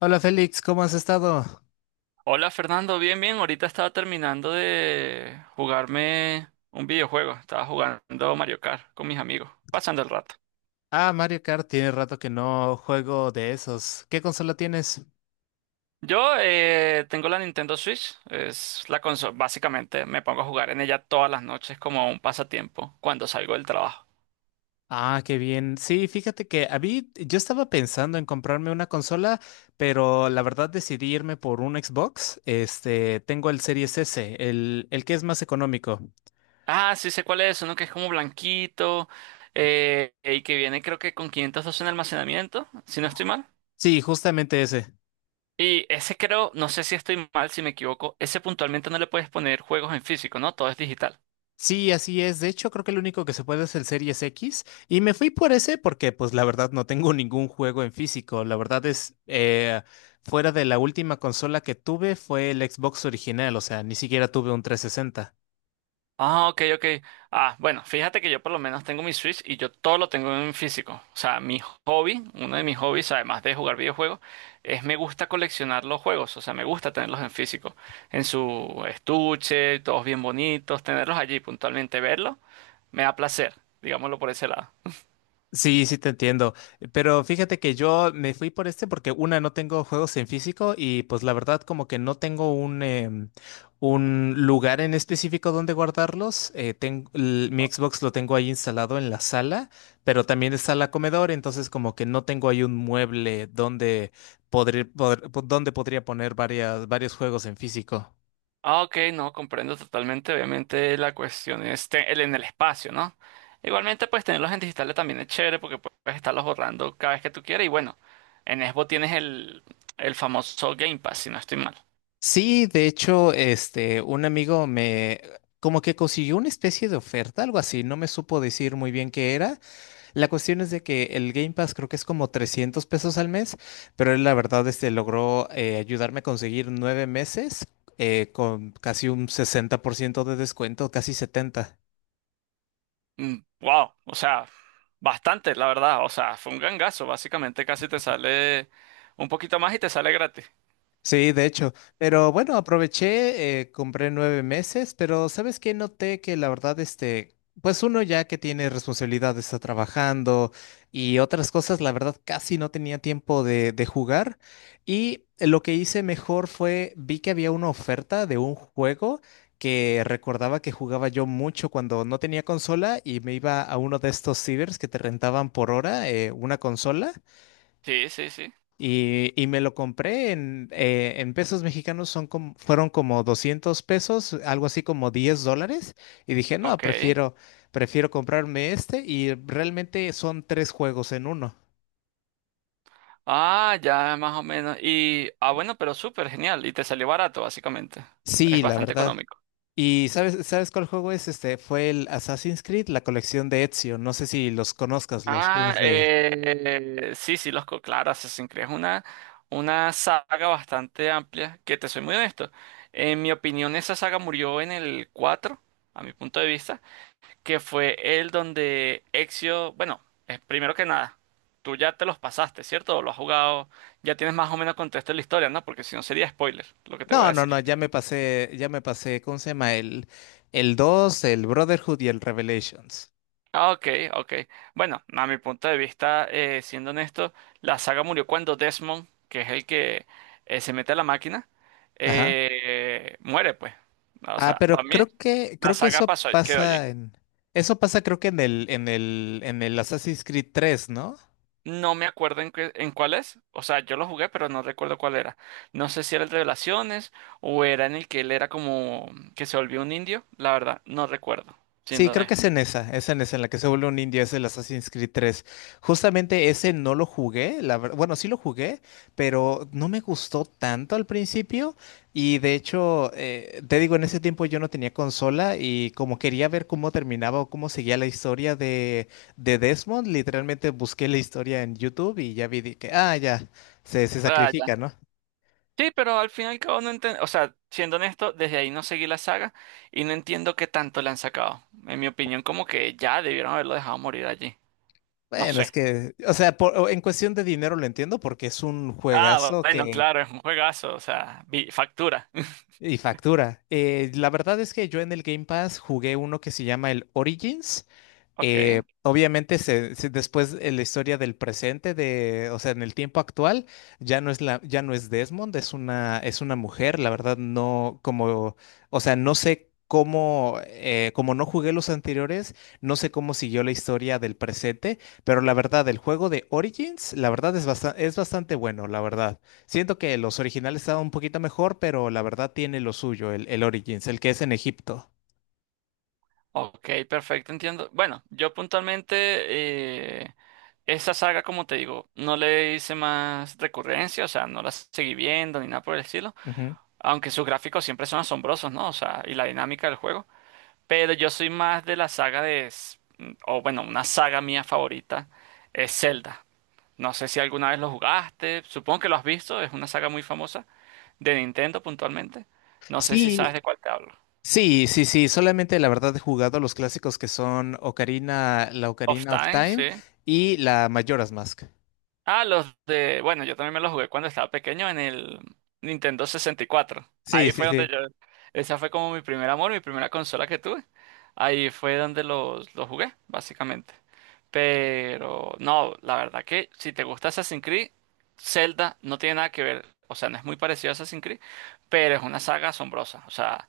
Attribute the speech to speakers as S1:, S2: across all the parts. S1: Hola Félix, ¿cómo has estado?
S2: Hola Fernando, bien, bien. Ahorita estaba terminando de jugarme un videojuego. Estaba jugando Mario Kart con mis amigos, pasando el rato.
S1: Ah, Mario Kart, tiene rato que no juego de esos. ¿Qué consola tienes?
S2: Yo tengo la Nintendo Switch, es la consola. Básicamente me pongo a jugar en ella todas las noches como un pasatiempo cuando salgo del trabajo.
S1: Ah, qué bien. Sí, fíjate que a mí, yo estaba pensando en comprarme una consola, pero la verdad decidí irme por un Xbox. Este, tengo el Series S, el que es más económico.
S2: Ah, sí sé cuál es, uno que es como blanquito y que viene creo que con 512 en almacenamiento, si no estoy mal.
S1: Sí, justamente ese.
S2: Y ese creo, no sé si estoy mal, si me equivoco, ese puntualmente no le puedes poner juegos en físico, ¿no? Todo es digital.
S1: Sí, así es. De hecho, creo que el único que se puede es el Series X. Y me fui por ese porque, pues, la verdad no tengo ningún juego en físico. La verdad es, fuera de la última consola que tuve fue el Xbox original. O sea, ni siquiera tuve un trescientos sesenta.
S2: Ah, ok, ok. Ah, bueno, fíjate que yo por lo menos tengo mi Switch y yo todo lo tengo en físico. O sea, mi hobby, uno de mis hobbies, además de jugar videojuegos, es me gusta coleccionar los juegos. O sea, me gusta tenerlos en físico, en su estuche, todos bien bonitos, tenerlos allí puntualmente, verlos, me da placer, digámoslo por ese lado.
S1: Sí, sí te entiendo. Pero fíjate que yo me fui por este porque una, no tengo juegos en físico y pues la verdad como que no tengo un, un lugar en específico donde guardarlos. Mi Xbox lo tengo ahí instalado en la sala, pero también está la comedor, entonces como que no tengo ahí un mueble donde donde podría poner varios juegos en físico.
S2: Ah, ok, no, comprendo totalmente. Obviamente la cuestión es el en el espacio, ¿no? Igualmente, pues tenerlos en digitales también es chévere porque puedes estarlos borrando cada vez que tú quieras. Y bueno, en Xbox tienes el famoso Game Pass, si no estoy mal.
S1: Sí, de hecho, este, un amigo me como que consiguió una especie de oferta, algo así, no me supo decir muy bien qué era. La cuestión es de que el Game Pass creo que es como 300 pesos al mes, pero él la verdad este logró ayudarme a conseguir nueve meses con casi un 60% de descuento, casi 70.
S2: Mm, wow, o sea, bastante, la verdad. O sea, fue un gangazo. Básicamente casi te sale un poquito más y te sale gratis.
S1: Sí, de hecho, pero bueno, aproveché, compré nueve meses, pero ¿sabes qué? Noté que la verdad, este, pues uno ya que tiene responsabilidades, está trabajando y otras cosas, la verdad casi no tenía tiempo de jugar y lo que hice mejor fue, vi que había una oferta de un juego que recordaba que jugaba yo mucho cuando no tenía consola y me iba a uno de estos cibers que te rentaban por hora, una consola.
S2: Sí, sí, sí.
S1: Y me lo compré en pesos mexicanos, son como, fueron como 200 pesos, algo así como 10 dólares. Y dije, no,
S2: Ok.
S1: prefiero comprarme este. Y realmente son tres juegos en uno.
S2: Ah, ya más o menos. Y, ah, bueno, pero súper genial. Y te salió barato, básicamente. Es
S1: Sí, la
S2: bastante
S1: verdad.
S2: económico.
S1: ¿Y sabes cuál juego es? Este fue el Assassin's Creed, la colección de Ezio. No sé si los conozcas, los
S2: Ah,
S1: juegos de.
S2: sí, sí, claro, Assassin's Creed es una saga bastante amplia, que te soy muy honesto. En mi opinión, esa saga murió en el 4, a mi punto de vista, que fue el donde Ezio, bueno, primero que nada, tú ya te los pasaste, ¿cierto? O lo has jugado, ya tienes más o menos contexto de la historia, ¿no? Porque si no sería spoiler lo que te voy a
S1: No, no,
S2: decir.
S1: no, ya me pasé, ¿cómo se llama? El 2, el Brotherhood y el Revelations.
S2: Ah, ok, ok. Bueno, a mi punto de vista, siendo honesto, la saga murió cuando Desmond, que es el que se mete a la máquina,
S1: Ajá.
S2: muere, pues. O
S1: Ah,
S2: sea, para
S1: pero
S2: mí, la
S1: creo que
S2: saga
S1: eso
S2: pasó, quedó allí.
S1: pasa en. Eso pasa creo que en en el Assassin's Creed 3, ¿no?
S2: No me acuerdo en, en cuál es. O sea, yo lo jugué, pero no recuerdo cuál era. No sé si era el de Revelaciones o era en el que él era como que se volvió un indio. La verdad, no recuerdo,
S1: Sí,
S2: siendo
S1: creo que
S2: honesto.
S1: es es en esa, en la que se vuelve un indio, es el Assassin's Creed 3. Justamente ese no lo jugué, la verdad, bueno, sí lo jugué, pero no me gustó tanto al principio y de hecho, te digo, en ese tiempo yo no tenía consola y como quería ver cómo terminaba o cómo seguía la historia de Desmond, literalmente busqué la historia en YouTube y ya vi de que, ah, ya, se
S2: Ah, ya.
S1: sacrifica, ¿no?
S2: Sí, pero al fin y al cabo no entiendo, o sea, siendo honesto, desde ahí no seguí la saga y no entiendo qué tanto le han sacado. En mi opinión, como que ya debieron haberlo dejado morir allí. No
S1: Bueno, es
S2: sé.
S1: que, o sea, por- en cuestión de dinero lo entiendo porque es un
S2: Ah,
S1: juegazo
S2: bueno,
S1: que
S2: claro, es un juegazo, o sea, factura.
S1: y factura. La verdad es que yo en el Game Pass jugué uno que se llama el Origins,
S2: Ok,
S1: obviamente, después la historia del presente, de, o sea, en el tiempo actual, ya no es ya no es Desmond, es es una mujer. La verdad, no, como, o sea, no sé cómo, como no jugué los anteriores, no sé cómo siguió la historia del presente, pero la verdad, el juego de Origins, la verdad es es bastante bueno, la verdad. Siento que los originales estaban un poquito mejor, pero la verdad tiene lo suyo, el Origins, el que es en Egipto.
S2: ok, perfecto, entiendo. Bueno, yo puntualmente, eh, esa saga, como te digo, no le hice más recurrencia, o sea, no la seguí viendo ni nada por el estilo,
S1: Ujú.
S2: aunque sus gráficos siempre son asombrosos, ¿no? O sea, y la dinámica del juego. Pero yo soy más de la saga o bueno, una saga mía favorita es Zelda. No sé si alguna vez lo jugaste, supongo que lo has visto, es una saga muy famosa de Nintendo puntualmente. No sé si sabes
S1: Sí,
S2: de cuál te hablo.
S1: Sí, sí, sí, solamente la verdad he jugado los clásicos que son la
S2: Of
S1: Ocarina of
S2: Time,
S1: Time
S2: sí.
S1: y la Majora's Mask.
S2: Ah, los de... Bueno, yo también me los jugué cuando estaba pequeño en el Nintendo 64.
S1: Sí,
S2: Ahí
S1: sí,
S2: fue donde
S1: sí.
S2: yo... Esa fue como mi primer amor, mi primera consola que tuve. Ahí fue donde los jugué, básicamente. Pero no, la verdad que si te gusta Assassin's Creed, Zelda no tiene nada que ver. O sea, no es muy parecido a Assassin's Creed, pero es una saga asombrosa. O sea,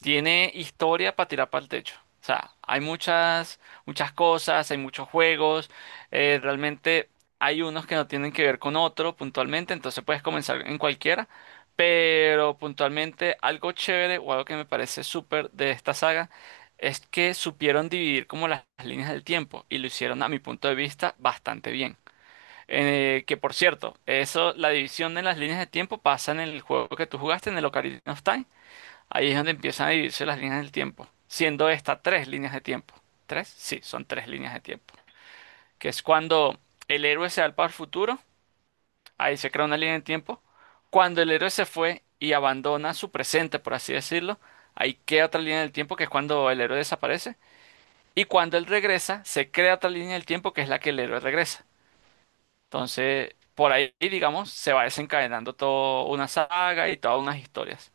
S2: tiene historia para tirar para el techo. O sea, hay muchas, muchas cosas, hay muchos juegos. Realmente hay unos que no tienen que ver con otro puntualmente, entonces puedes comenzar en cualquiera. Pero puntualmente algo chévere o algo que me parece súper de esta saga es que supieron dividir como las líneas del tiempo y lo hicieron a mi punto de vista bastante bien. Que por cierto, eso, la división de las líneas de tiempo pasa en el juego que tú jugaste, en el Ocarina of Time. Ahí es donde empiezan a dividirse las líneas del tiempo, siendo estas tres líneas de tiempo. ¿Tres? Sí, son tres líneas de tiempo. Que es cuando el héroe se va al futuro, ahí se crea una línea de tiempo. Cuando el héroe se fue y abandona su presente, por así decirlo, ahí queda otra línea del tiempo, que es cuando el héroe desaparece. Y cuando él regresa, se crea otra línea del tiempo, que es la que el héroe regresa. Entonces, por ahí, digamos, se va desencadenando toda una saga y todas unas historias.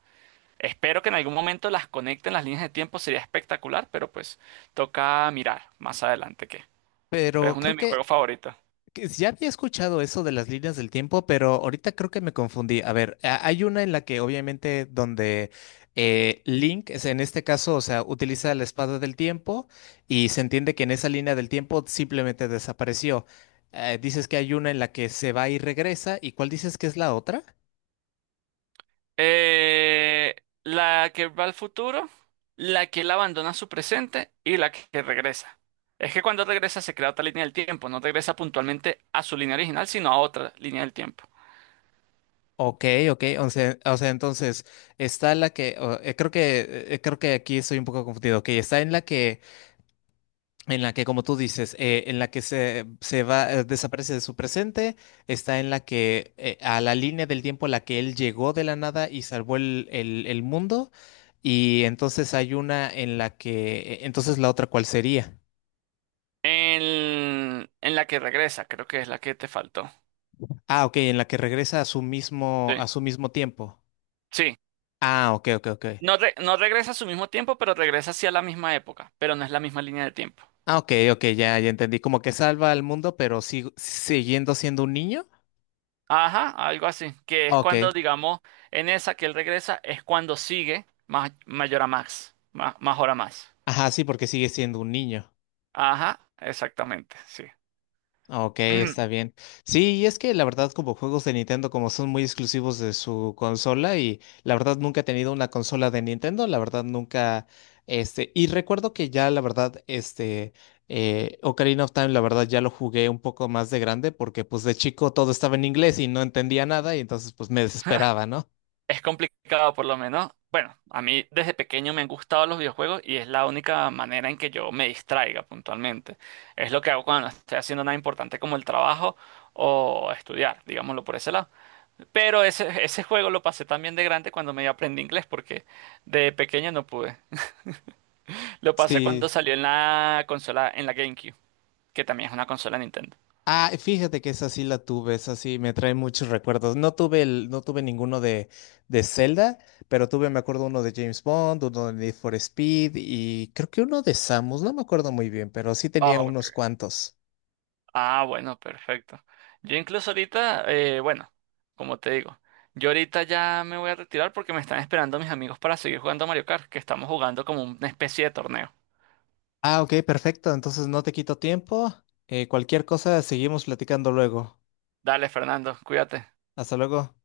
S2: Espero que en algún momento las conecten las líneas de tiempo, sería espectacular, pero pues toca mirar más adelante qué. Pero
S1: Pero
S2: es uno de mis juegos favoritos.
S1: que ya había escuchado eso de las líneas del tiempo, pero ahorita creo que me confundí. A ver, a- hay una en la que obviamente donde Link, es- en este caso, o sea, utiliza la espada del tiempo y se entiende que en esa línea del tiempo simplemente desapareció. Dices que hay una en la que se va y regresa, ¿y cuál dices que es la otra?
S2: Eh, la que va al futuro, la que él abandona su presente y la que regresa. Es que cuando regresa se crea otra línea del tiempo, no regresa puntualmente a su línea original, sino a otra línea del tiempo.
S1: Ok, ok, o sea, entonces está la que o- creo que creo que aquí estoy un poco confundido. Ok, está en la que como tú dices, en la que se va desaparece de su presente, está en la que a la línea del tiempo a la que él llegó de la nada y salvó el mundo y entonces hay una en la que entonces la otra ¿cuál sería?
S2: En la que regresa, creo que es la que te faltó.
S1: Ah, ok, en la que regresa
S2: Sí.
S1: a su mismo tiempo.
S2: Sí.
S1: Ah, ok, ok, ok.
S2: No regresa a su mismo tiempo, pero regresa hacia la misma época, pero no es la misma línea de tiempo.
S1: Ah, ok, ok, ya entendí. Como que salva al mundo, pero siguiendo siendo un niño.
S2: Ajá, algo así, que es
S1: Ok.
S2: cuando, digamos, en esa que él regresa, es cuando sigue mayor a Max, más hora más.
S1: Ajá, sí, porque sigue siendo un niño.
S2: Ajá, exactamente, sí.
S1: Ok, está bien. Sí, y es que la verdad, como juegos de Nintendo, como son muy exclusivos de su consola, y la verdad nunca he tenido una consola de Nintendo, la verdad nunca, y recuerdo que ya, la verdad, Ocarina of Time, la verdad, ya lo jugué un poco más de grande, porque pues de chico todo estaba en inglés y no entendía nada, y entonces pues me desesperaba, ¿no?
S2: Es complicado por lo menos. Bueno, a mí desde pequeño me han gustado los videojuegos y es la única manera en que yo me distraiga puntualmente. Es lo que hago cuando no estoy haciendo nada importante como el trabajo o estudiar, digámoslo por ese lado. Pero ese juego lo pasé también de grande cuando me aprendí inglés porque de pequeño no pude. Lo pasé cuando
S1: Sí.
S2: salió en la consola, en la GameCube, que también es una consola Nintendo.
S1: Ah, fíjate que esa sí la tuve, esa sí me trae muchos recuerdos. No tuve no tuve ninguno de Zelda, pero tuve, me acuerdo, uno de James Bond, uno de Need for Speed y creo que uno de Samus, no me acuerdo muy bien, pero sí
S2: Ah,
S1: tenía unos
S2: ok.
S1: cuantos.
S2: Ah, bueno, perfecto. Yo incluso ahorita, bueno, como te digo, yo ahorita ya me voy a retirar porque me están esperando mis amigos para seguir jugando a Mario Kart, que estamos jugando como una especie de torneo.
S1: Ah, ok, perfecto. Entonces no te quito tiempo. Cualquier cosa, seguimos platicando luego.
S2: Dale, Fernando, cuídate.
S1: Hasta luego.